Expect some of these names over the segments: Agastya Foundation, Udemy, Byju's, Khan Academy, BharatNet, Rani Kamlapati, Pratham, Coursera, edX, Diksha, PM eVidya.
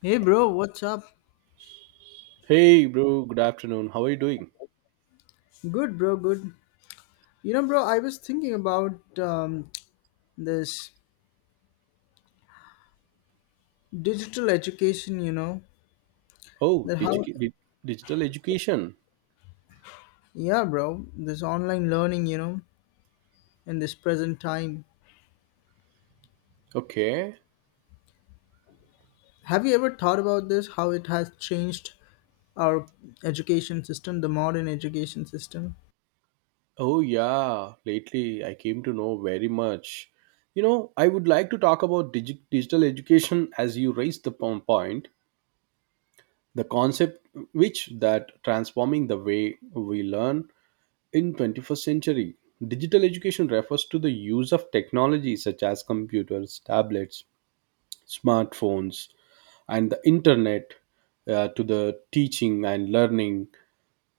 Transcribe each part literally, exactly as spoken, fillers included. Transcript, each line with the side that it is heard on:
left: Hey bro, what's up?
right: Hey, bro. Good afternoon. How are you doing?
left: Good bro, good. You know bro, I was thinking about um, this digital education, you know,
right: Oh,
left: that how
right: digi- di- Digital education.
left: yeah bro, this online learning, you know, in this present time.
right: Okay.
left: Have you ever thought about this how it has changed our education system, the modern education system?
right: Oh, yeah. Lately, I came to know very much. You know, I would like to talk about digi- digital education as you raised the po- point, the concept which that transforming the way we learn in twenty-first century. Digital education refers to the use of technology such as computers, tablets, smartphones, and the internet uh, to the teaching and learning.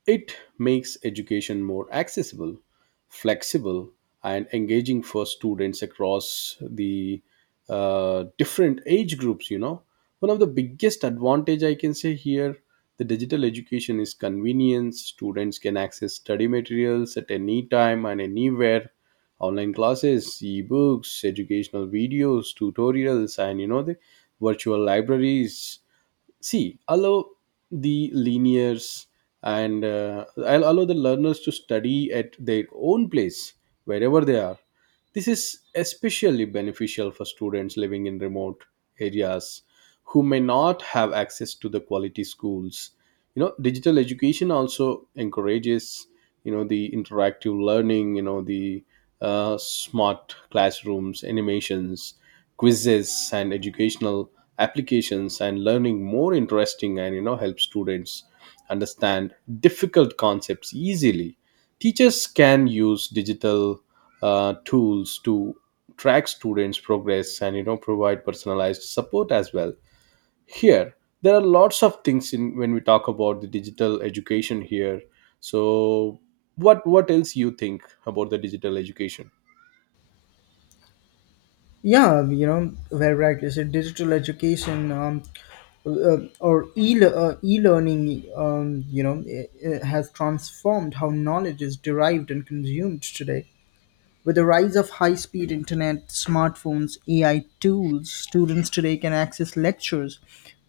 right: It makes education more accessible, flexible, and engaging for students across the uh, different age groups. You know, one of the biggest advantage I can say here, the digital education is convenience. Students can access study materials at any time and anywhere. Online classes, e-books, educational videos, tutorials, and you know, the virtual libraries see allow the linears and uh, I'll allow the learners to study at their own place wherever they are. This is especially beneficial for students living in remote areas who may not have access to the quality schools. You know, digital education also encourages, you know, the interactive learning. You know, the uh, smart classrooms, animations, quizzes, and educational applications and learning more interesting, and you know, help students understand difficult concepts easily. Teachers can use digital uh, tools to track students progress and, you know, provide personalized support as well here. There are lots of things in when we talk about the digital education here. So what what else you think about the digital education?
left: Yeah, you know, very right. Is it digital education um, uh, or e uh, e-learning? Um, you know, it, it has transformed how knowledge is derived and consumed today. With the rise of high-speed internet, smartphones, A I tools, students today can access lectures,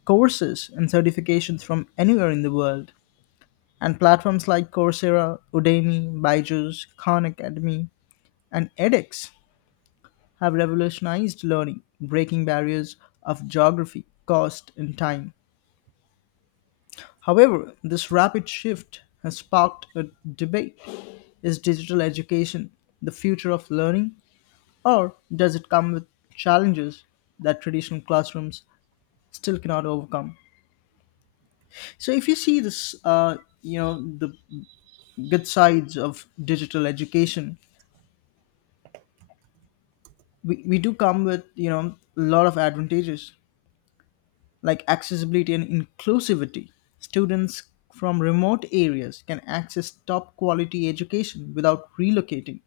left: courses, and certifications from anywhere in the world. And platforms like Coursera, Udemy, Byju's, Khan Academy, and edX have revolutionized learning, breaking barriers of geography, cost, and time. However, this rapid shift has sparked a debate. Is digital education the future of learning, or does it come with challenges that traditional classrooms still cannot overcome? So, if you see this, uh, you know, the good sides of digital education, we, we do come with, you know, a lot of advantages, like accessibility and inclusivity. Students from remote areas can access top quality education without relocating.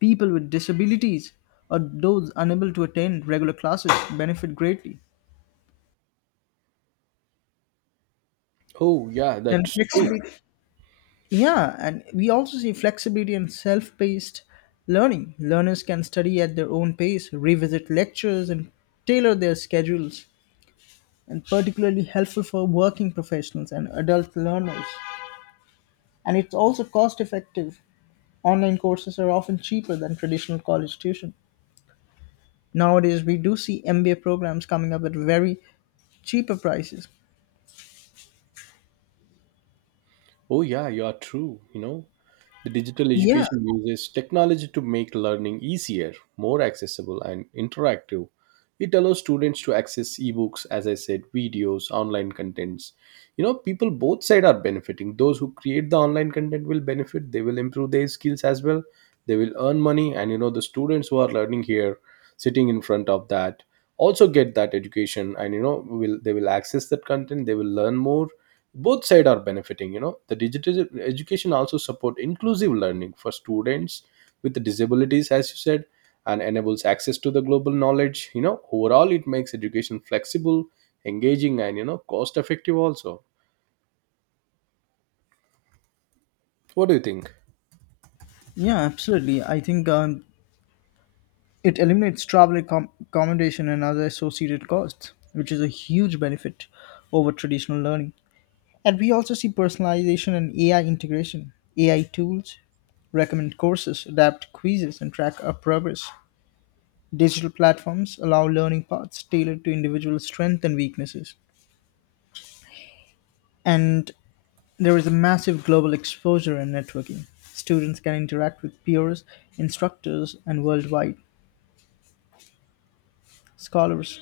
left: People with disabilities or those unable to attend regular classes benefit greatly.
right: Oh yeah,
left: And
right: that's true.
left: flexibility, yeah, and we also see flexibility and self paced learning. Learners can study at their own pace, revisit lectures, and tailor their schedules, and particularly helpful for working professionals and adult learners. And it's also cost effective. Online courses are often cheaper than traditional college tuition. Nowadays, we do see M B A programs coming up at very cheaper prices.
right: Oh yeah, you are true, you know. The digital
left: Yeah,
right: education uses technology to make learning easier, more accessible, and interactive. It allows students to access ebooks, as I said, videos, online contents. You know, people both side are benefiting. Those who create the online content will benefit. They will improve their skills as well. They will earn money, and you know, the students who are learning here, sitting in front of that, also get that education, and you know, will they will access that content. They will learn more. Both side are benefiting. You know, the digital education also support inclusive learning for students with disabilities, as you said, and enables access to the global knowledge. You know, overall it makes education flexible, engaging, and you know, cost effective also. What do you think?
left: yeah, absolutely. I think um, it eliminates travel accom- accommodation and other associated costs, which is a huge benefit over traditional learning. And we also see personalization and A I integration. A I tools recommend courses, adapt quizzes, and track our progress. Digital platforms allow learning paths tailored to individual strengths and weaknesses. And there is a massive global exposure in networking. Students can interact with peers, instructors, and worldwide scholars.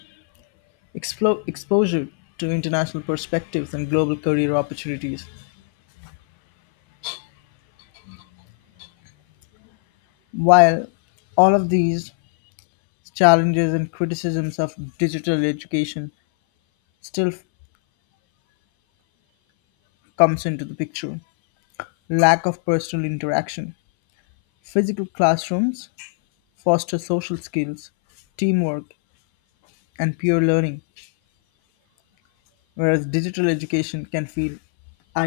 left: Explo- exposure to international perspectives and global career opportunities. While all of these challenges and criticisms of digital education still f- comes into the picture, lack of personal interaction. Physical classrooms foster social skills, teamwork, and peer learning. Whereas digital education can feel a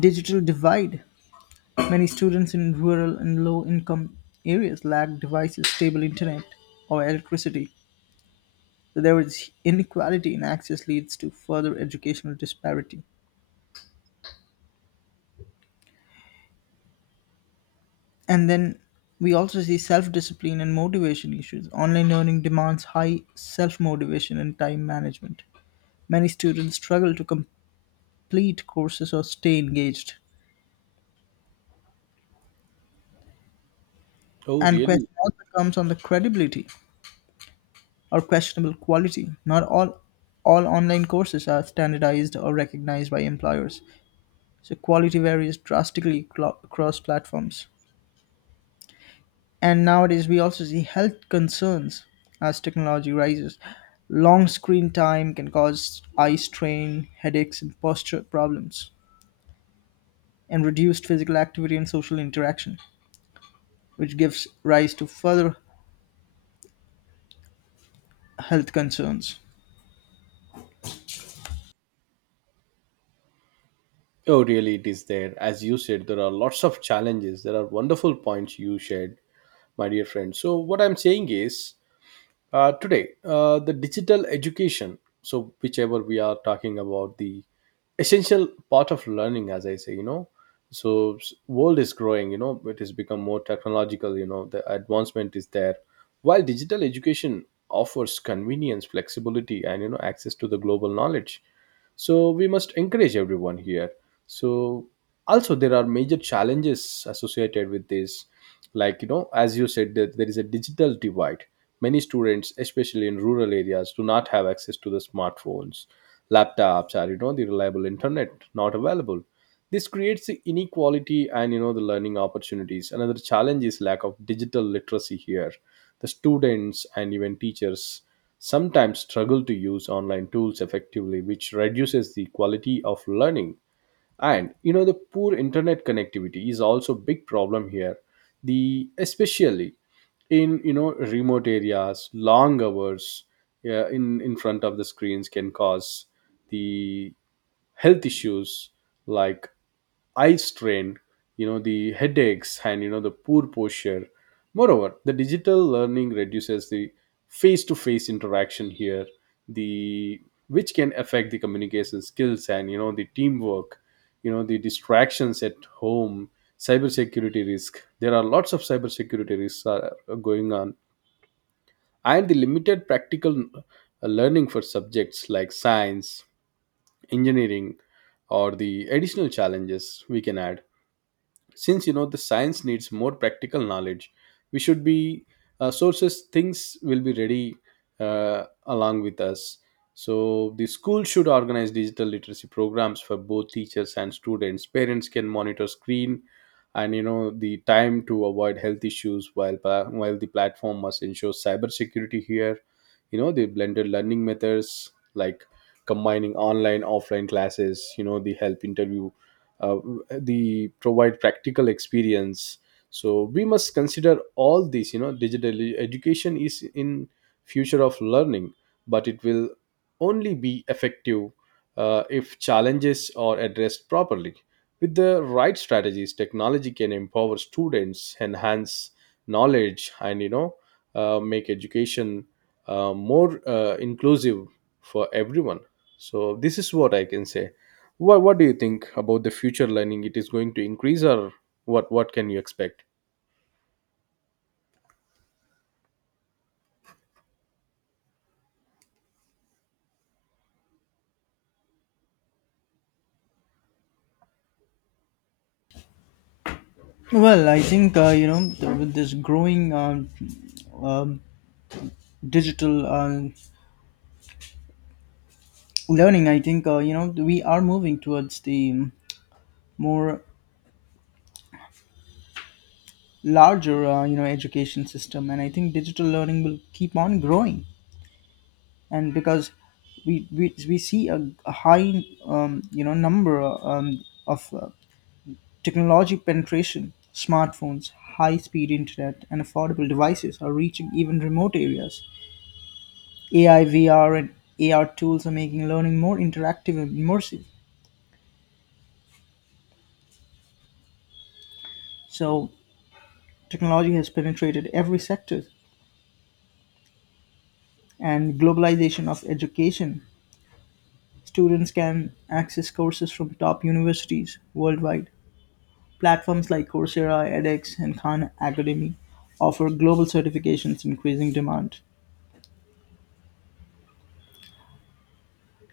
left: digital divide. Many students in rural and low income areas lack devices, stable internet, or electricity. So there is inequality in access leads to further educational disparity. And then we also see self discipline and motivation issues. Online learning demands high self motivation and time management. Many students struggle to complete courses or stay engaged.
right: Oh
left: And
right: really.
left: question also comes on the credibility, or questionable quality. Not all all online courses are standardized or recognized by employers, so quality varies drastically clo- across platforms. And nowadays, we also see health concerns as technology rises. Long screen time can cause eye strain, headaches, and posture problems, and reduced physical activity and social interaction, which gives rise to further health concerns.
right: Oh really, it is there. As you said, there are lots of challenges. There are wonderful points you shared, my dear friend. So what I'm saying is, uh, today uh, the digital education, so whichever we are talking about, the essential part of learning, as I say, you know. So s- world is growing, you know, it has become more technological, you know, the advancement is there. While digital education offers convenience, flexibility, and you know, access to the global knowledge, so we must encourage everyone here. So also there are major challenges associated with this, like, you know, as you said, that there is a digital divide. Many students, especially in rural areas, do not have access to the smartphones, laptops, or you know, the reliable internet not available. This creates the inequality and, you know, the learning opportunities. Another challenge is lack of digital literacy here. The students and even teachers sometimes struggle to use online tools effectively, which reduces the quality of learning. And you know, the poor internet connectivity is also a big problem here. The especially in, you know, remote areas, long hours, yeah, in in front of the screens can cause the health issues like eye strain, you know, the headaches, and you know, the poor posture. Moreover, the digital learning reduces the face-to-face interaction here, the which can affect the communication skills and you know, the teamwork, you know, the distractions at home, cybersecurity risk. There are lots of cybersecurity risks are going on, and the limited practical uh, learning for subjects like science, engineering, or the additional challenges we can add, since, you know, the science needs more practical knowledge. We should be uh, sources things will be ready uh, along with us. So the school should organize digital literacy programs for both teachers and students. Parents can monitor screen and, you know, the time to avoid health issues, while pa- while the platform must ensure cyber security here. You know, the blended learning methods like combining online offline classes, you know, the help interview, uh, the provide practical experience. So we must consider all these. You know, digitally education is in future of learning, but it will only be effective uh, if challenges are addressed properly. With the right strategies, technology can empower students, enhance knowledge, and you know, uh, make education uh, more uh, inclusive for everyone. So this is what I can say. What What do you think about the future learning? It is going to increase, or what? What can you expect?
left: Well, I think uh, you know th- with this growing um, um, digital uh, learning. I think uh, you know we are moving towards the um, more larger uh, you know education system, and i think digital learning will keep on growing. And because we we, we see a, a high um, you know number uh, um, of uh, technology penetration, smartphones, high speed internet, and affordable devices are reaching even remote areas. A I, V R, and A R tools are making learning more interactive and immersive. So technology has penetrated every sector, and globalization of education, students can access courses from top universities worldwide. Platforms like Coursera, edX, and Khan Academy offer global certifications, increasing demand.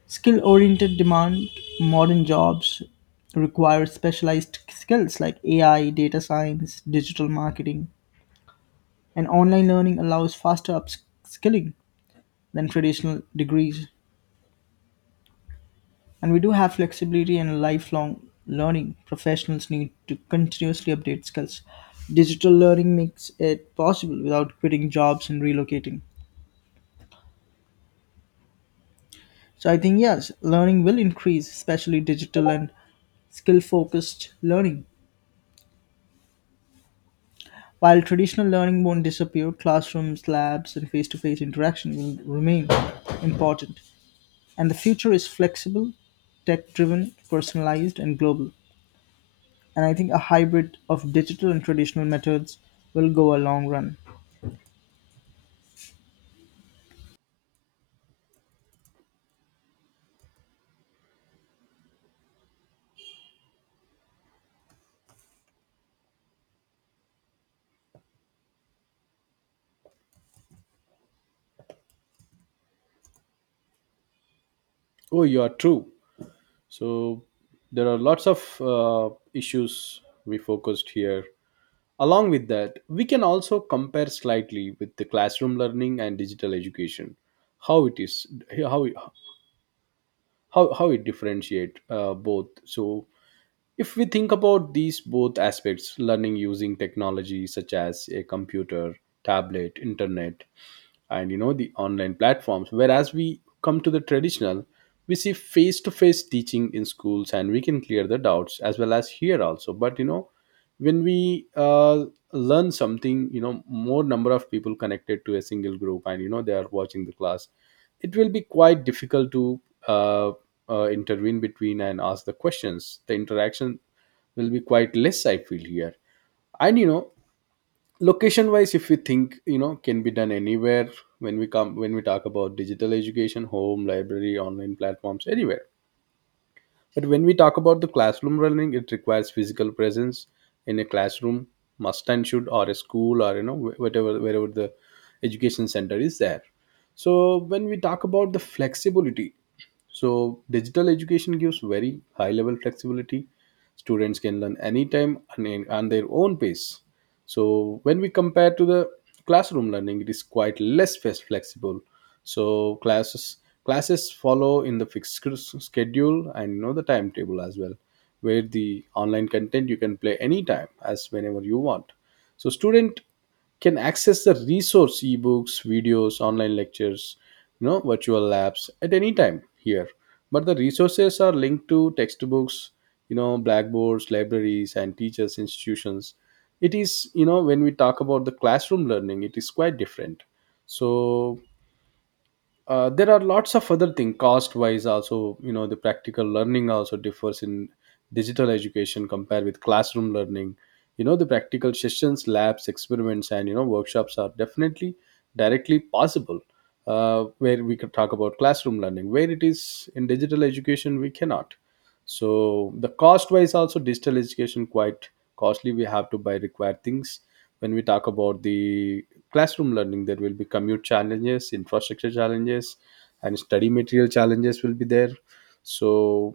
left: Skill oriented demand, modern jobs require specialized skills like A I, data science, digital marketing, and online learning allows faster upskilling than traditional degrees. And we do have flexibility and lifelong learning. Professionals need to continuously update skills. Digital learning makes it possible without quitting jobs and relocating. So I think, yes, learning will increase, especially digital and skill focused learning. While traditional learning won't disappear, classrooms, labs, and face to face interaction will remain important. And the future is flexible, tech driven, personalized, and global. And I think a hybrid of digital and traditional methods will go a long run.
right: Oh, you are true. So there are lots of uh, issues we focused here. Along with that, we can also compare slightly with the classroom learning and digital education, how it is, how how how it differentiate uh, both. So if we think about these both aspects, learning using technology such as a computer, tablet, internet, and you know, the online platforms, whereas we come to the traditional, we see face to face teaching in schools, and we can clear the doubts as well as here also. But you know, when we uh, learn something, you know, more number of people connected to a single group, and you know, they are watching the class, it will be quite difficult to uh, uh, intervene between and ask the questions. The interaction will be quite less, I feel here. And you know, location wise, if we think, you know, can be done anywhere. When we come, when we talk about digital education, home, library, online platforms, anywhere. But when we talk about the classroom learning, it requires physical presence in a classroom, must and should, or a school, or you know, wh- whatever, wherever the education center is there. So when we talk about the flexibility, so digital education gives very high level flexibility. Students can learn anytime and in- on their own pace. So when we compare to the classroom learning, it is quite less flex- flexible. So classes classes follow in the fixed scr- schedule and you know, the timetable as well, where the online content you can play anytime as whenever you want. So student can access the resource, ebooks, videos, online lectures, you know, virtual labs at any time here. But the resources are linked to textbooks, you know, blackboards, libraries, and teachers institutions. It is, you know, when we talk about the classroom learning, it is quite different. So uh, there are lots of other things. Cost wise also, you know, the practical learning also differs in digital education compared with classroom learning. You know, the practical sessions, labs, experiments, and you know, workshops are definitely directly possible, uh, where we could talk about classroom learning, where it is in digital education we cannot. So the cost wise also, digital education quite costly. We have to buy required things. When we talk about the classroom learning, there will be commute challenges, infrastructure challenges, and study material challenges will be there. So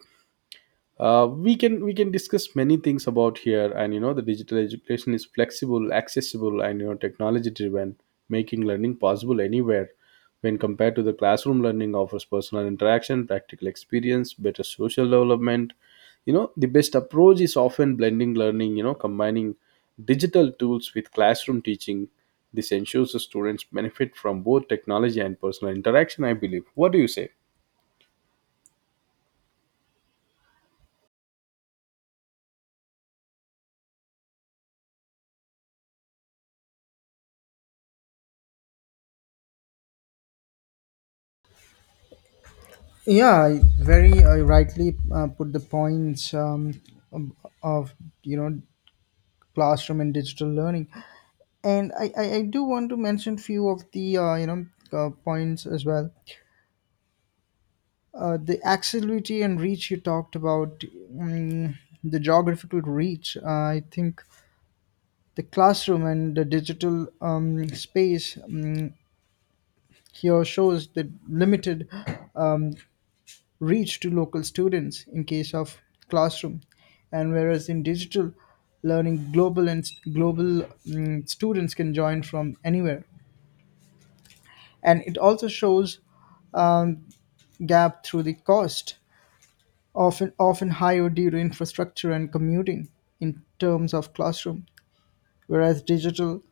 right: uh, we can we can discuss many things about here. And you know, the digital education is flexible, accessible, and you know, technology driven, making learning possible anywhere. When compared to the classroom learning offers personal interaction, practical experience, better social development. You know, the best approach is often blending learning, you know, combining digital tools with classroom teaching. This ensures the students benefit from both technology and personal interaction, I believe. What do you say?
left: Yeah, very uh, rightly uh, put the points um, of of, you know classroom and digital learning, and I, I, I do want to mention few of the uh, you know uh, points as well. Uh, the accessibility and reach you talked about, mm the geographical reach. Uh, I think the classroom and the digital um, space. Mm here shows the limited um, reach to local students in case of classroom, and whereas in digital learning, global and global mm, students can join from anywhere. And it also shows um, gap through the cost, often often higher due to infrastructure and commuting in terms of classroom, whereas digital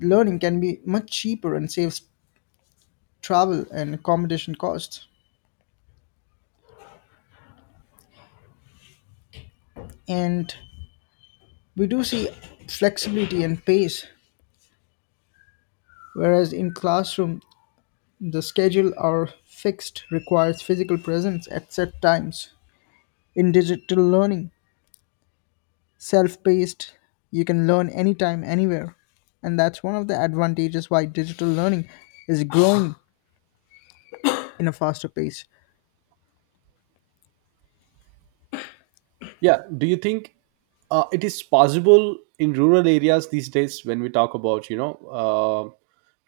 left: learning can be much cheaper and saves travel and accommodation costs. And We do see flexibility and pace, whereas in classroom, the schedule are fixed, requires physical presence at set times. In digital learning, self-paced, you can learn anytime, anywhere. And that's one of the advantages why digital learning is growing in a faster pace.
right: Yeah. Do you think uh, it is possible in rural areas these days when we talk about, you know, uh,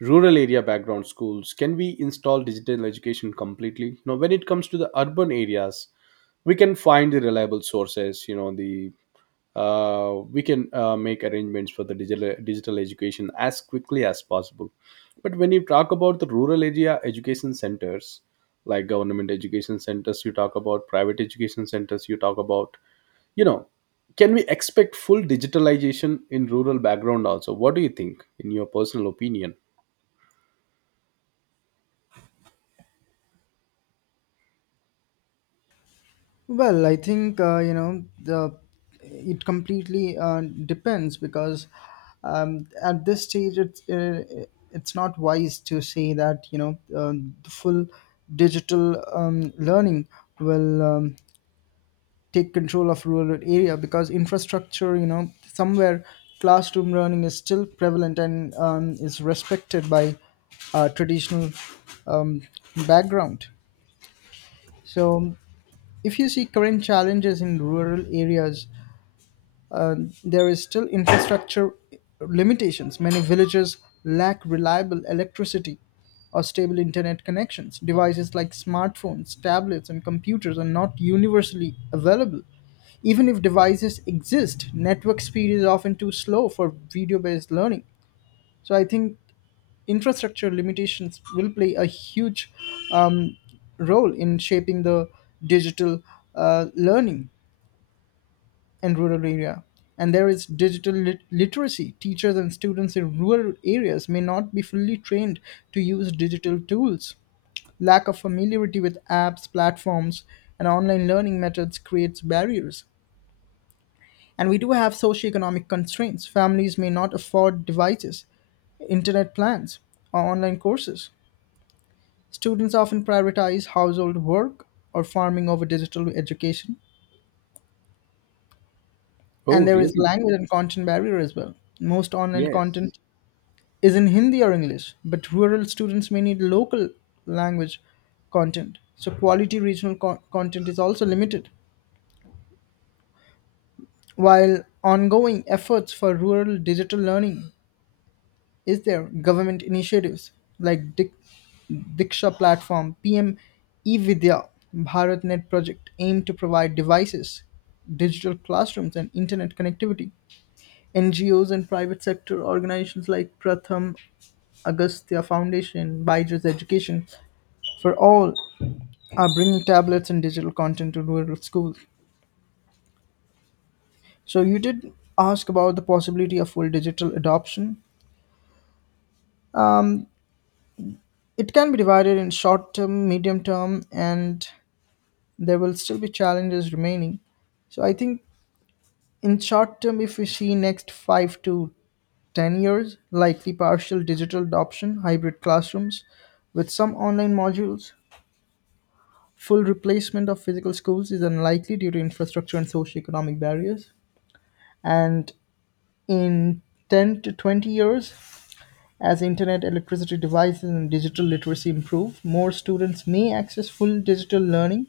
right: rural area background schools? Can we install digital education completely? Now, when it comes to the urban areas, we can find the reliable sources, you know, the uh, we can uh, make arrangements for the digital digital education as quickly as possible. But when you talk about the rural area education centers, like government education centers, you talk about private education centers, you talk about, you know, can we expect full digitalization in rural background also? What do you think in your personal opinion?
left: Well, I think uh, you know the it completely uh, depends, because um, at this stage it's uh, it's not wise to say that you know um the full digital um, learning will um, take control of rural area, because infrastructure, you know somewhere classroom learning is still prevalent and um, is respected by uh, traditional um, background. So if you see current challenges in rural areas, uh, there is still infrastructure limitations. Many villages lack reliable electricity or stable internet connections. Devices like smartphones, tablets, and computers are not universally available. Even if devices exist, network speed is often too slow for video based learning. So I think infrastructure limitations will play a huge um, role in shaping the digital uh, learning and rural area. And there is digital lit- literacy. Teachers and students in rural areas may not be fully trained to use digital tools. Lack of familiarity with apps, platforms, and online learning methods creates barriers. And we do have socioeconomic constraints. Families may not afford devices, internet plans, or online courses. Students often prioritize household work or farming over digital education. And
right: Oh,
left: there is
right: really?
left: language and content barrier as well. Most online
right: Yes.
left: content is in Hindi or English, but rural students may need local language content. So, quality regional co- content is also limited. While ongoing efforts for rural digital learning is there, government initiatives like Dik- Diksha platform, P M eVidya, BharatNet project aim to provide devices, digital classrooms, and internet connectivity. N G Os and private sector organizations like Pratham Agastya Foundation, Byju's Education, for all are bringing tablets and digital content to rural schools. So you did ask about the possibility of full digital adoption. Um, it can be divided in short term, medium term, and there will still be challenges remaining. So I think in short term, if we see next five to ten years, likely partial digital adoption, hybrid classrooms with some online modules. Full replacement of physical schools is unlikely due to infrastructure and socioeconomic barriers. And in ten to twenty years, as internet, electricity, devices, and digital literacy improve, more students may access full digital learning.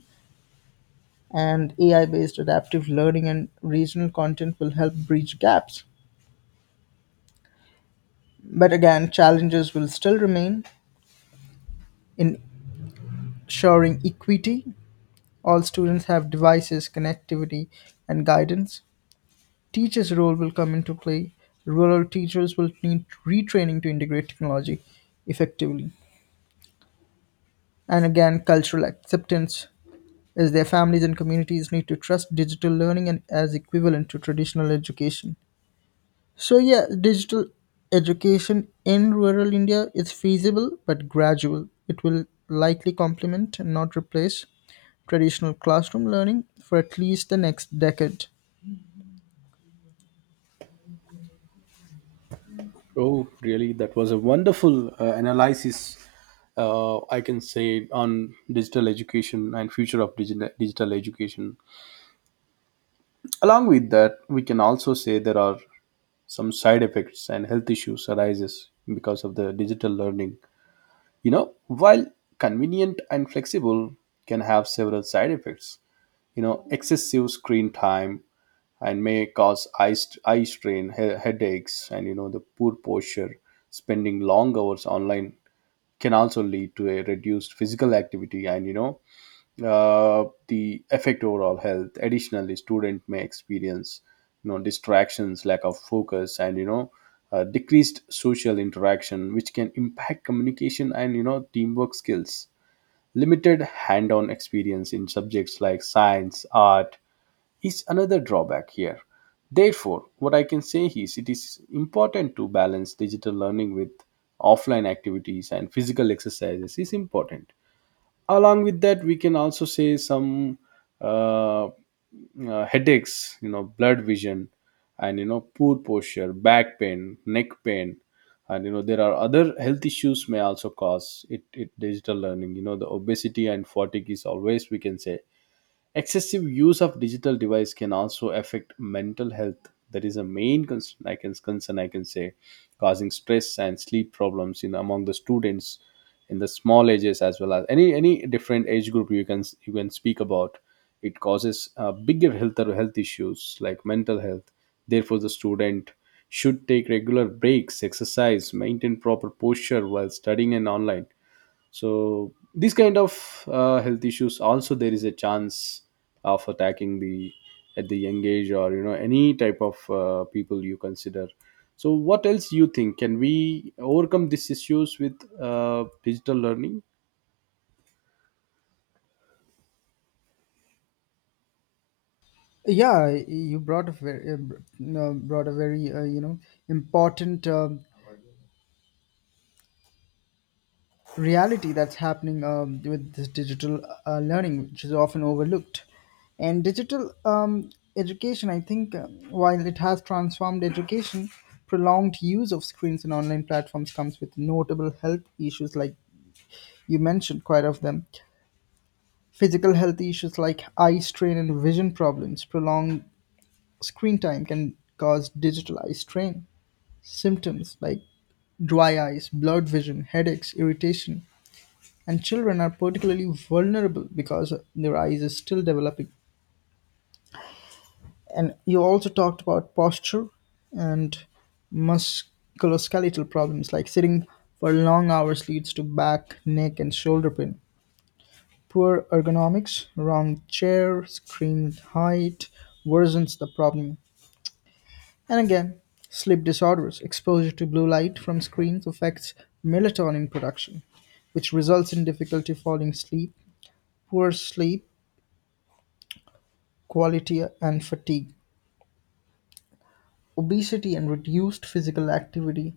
left: And A I based adaptive learning and regional content will help bridge gaps. But again, challenges will still remain in ensuring equity. All students have devices, connectivity, and guidance. Teachers role will come into play. Rural teachers will need retraining to integrate technology effectively. And again, cultural acceptance as their families and communities need to trust digital learning and as equivalent to traditional education. So yeah, digital education in rural India is feasible but gradual. It will likely complement and not replace traditional classroom learning for at least the next decade.
right: Oh, really? That was a wonderful uh, analysis. Uh, I can say on digital education and future of digital digital education. Along with that, we can also say there are some side effects and health issues arises because of the digital learning. You know, while convenient and flexible can have several side effects. You know, excessive screen time and may cause eye, st- eye strain, he- headaches, and you know, the poor posture, spending long hours online can also lead to a reduced physical activity and you know, uh, the affect overall health. Additionally, student may experience, you know, distractions, lack of focus, and you know, uh, decreased social interaction, which can impact communication and you know, teamwork skills. Limited hand-on experience in subjects like science, art is another drawback here. Therefore, what I can say is it is important to balance digital learning with offline activities, and physical exercises is important. Along with that, we can also say some uh, uh, headaches, you know, blurred vision, and you know, poor posture, back pain, neck pain, and you know, there are other health issues may also cause it, it digital learning. You know, the obesity and fatigue is always, we can say. Excessive use of digital device can also affect mental health. That is a main concern I can concern I can say, causing stress and sleep problems in among the students in the small ages, as well as any any different age group you can you can speak about. It causes uh, bigger health or health issues like mental health. Therefore, the student should take regular breaks, exercise, maintain proper posture while studying and online. So these kind of uh, health issues also there is a chance of attacking the at the young age, or you know, any type of uh, people you consider. So what else you think, can we overcome these issues with uh, digital learning?
left: Yeah, you brought a very uh, br- uh, brought a very uh, you know important uh, reality that's happening um, with this digital uh, learning, which is often overlooked. And digital um, education, I think, um, while it has transformed education, prolonged use of screens and online platforms comes with notable health issues, like you mentioned quite of them. Physical health issues like eye strain and vision problems, prolonged screen time can cause digital eye strain symptoms like dry eyes, blurred vision, headaches, irritation, and children are particularly vulnerable because their eyes are still developing. And you also talked about posture and musculoskeletal problems like sitting for long hours leads to back, neck, and shoulder pain. Poor ergonomics, wrong chair, screen height worsens the problem. And again, sleep disorders, exposure to blue light from screens affects melatonin production, which results in difficulty falling asleep, poor sleep quality, and fatigue. Obesity and reduced physical activity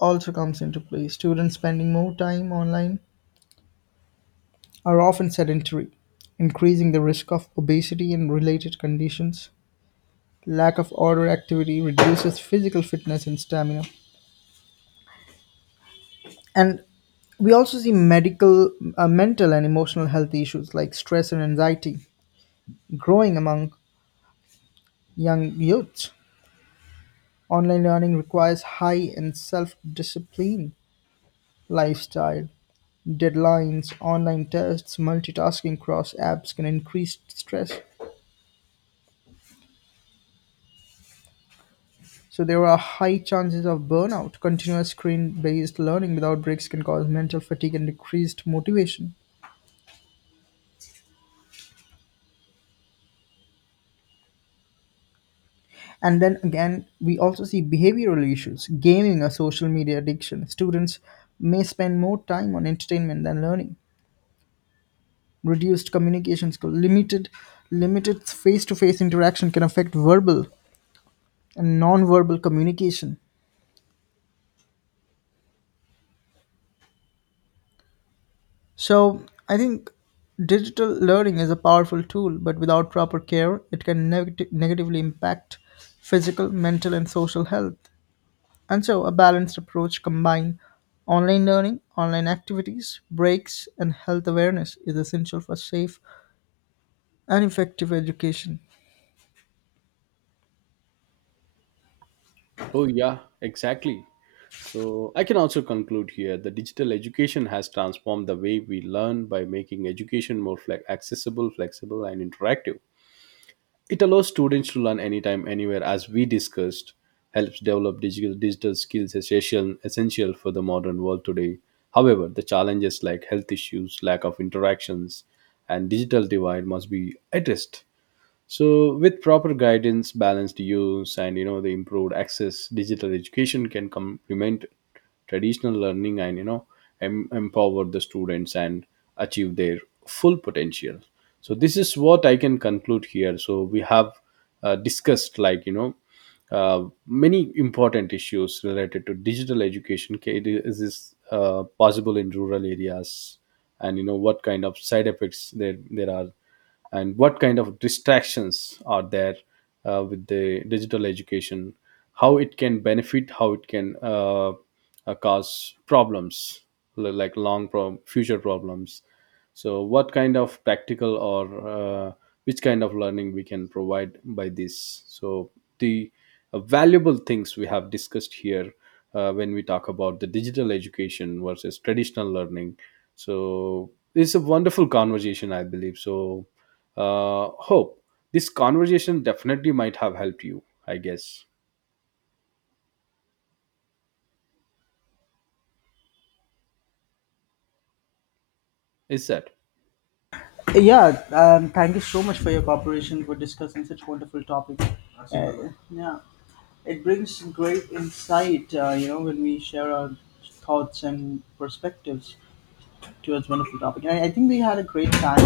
left: also comes into play. Students spending more time online are often sedentary, increasing the risk of obesity and related conditions. Lack of outdoor activity reduces physical fitness and stamina. And we also see medical, uh, mental, and emotional health issues like stress and anxiety growing among young youths. Online learning requires high and self discipline lifestyle, deadlines, online tests, multitasking across apps can increase stress. So there are high chances of burnout. Continuous screen-based learning without breaks can cause mental fatigue and decreased motivation. And then again, we also see behavioral issues, gaming or social media addiction. Students may spend more time on entertainment than learning. Reduced communication skill, limited limited face-to-face interaction can affect verbal and non-verbal communication. So I think digital learning is a powerful tool, but without proper care, it can negati- negatively impact physical, mental, and social health. And so a balanced approach combine online learning, online activities, breaks, and health awareness is essential for safe and effective education.
right: Oh yeah, exactly. So I can also conclude here, the digital education has transformed the way we learn by making education more fle- accessible, flexible, and interactive. It allows students to learn anytime, anywhere, as we discussed, helps develop digital, digital skills essential, essential for the modern world today. However, the challenges like health issues, lack of interactions, and digital divide must be addressed. So with proper guidance, balanced use, and you know, the improved access, digital education can complement traditional learning, and you know, em- empower the students and achieve their full potential. So this is what I can conclude here. So we have uh, discussed, like you know, uh, many important issues related to digital education. K- is this uh, possible in rural areas, and you know, what kind of side effects there there are, and what kind of distractions are there uh, with the digital education, how it can benefit, how it can uh, uh, cause problems, li- like long pro- future problems. So what kind of practical, or uh, which kind of learning we can provide by this. So the uh, valuable things we have discussed here, uh, when we talk about the digital education versus traditional learning. So it's a wonderful conversation, I believe. So uh, hope this conversation definitely might have helped you, I guess. Is that?
left: Yeah, um, thank you so much for your cooperation for discussing such wonderful topic. Uh, yeah. It brings great insight, uh, you know, when we share our thoughts and perspectives towards wonderful topic. And I, I think we had a great time,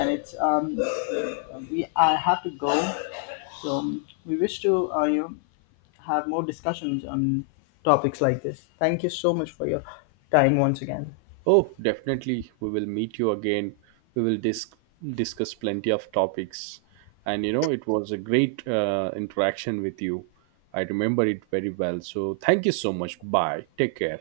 left: and it's um, we I have to go, so um, we wish to uh, you know have more discussions on topics like this. Thank you so much for your time once again.
right: Oh, definitely, we will meet you again. We will dis- discuss plenty of topics, and you know, it was a great uh, interaction with you. I remember it very well. So thank you so much. Bye, take care.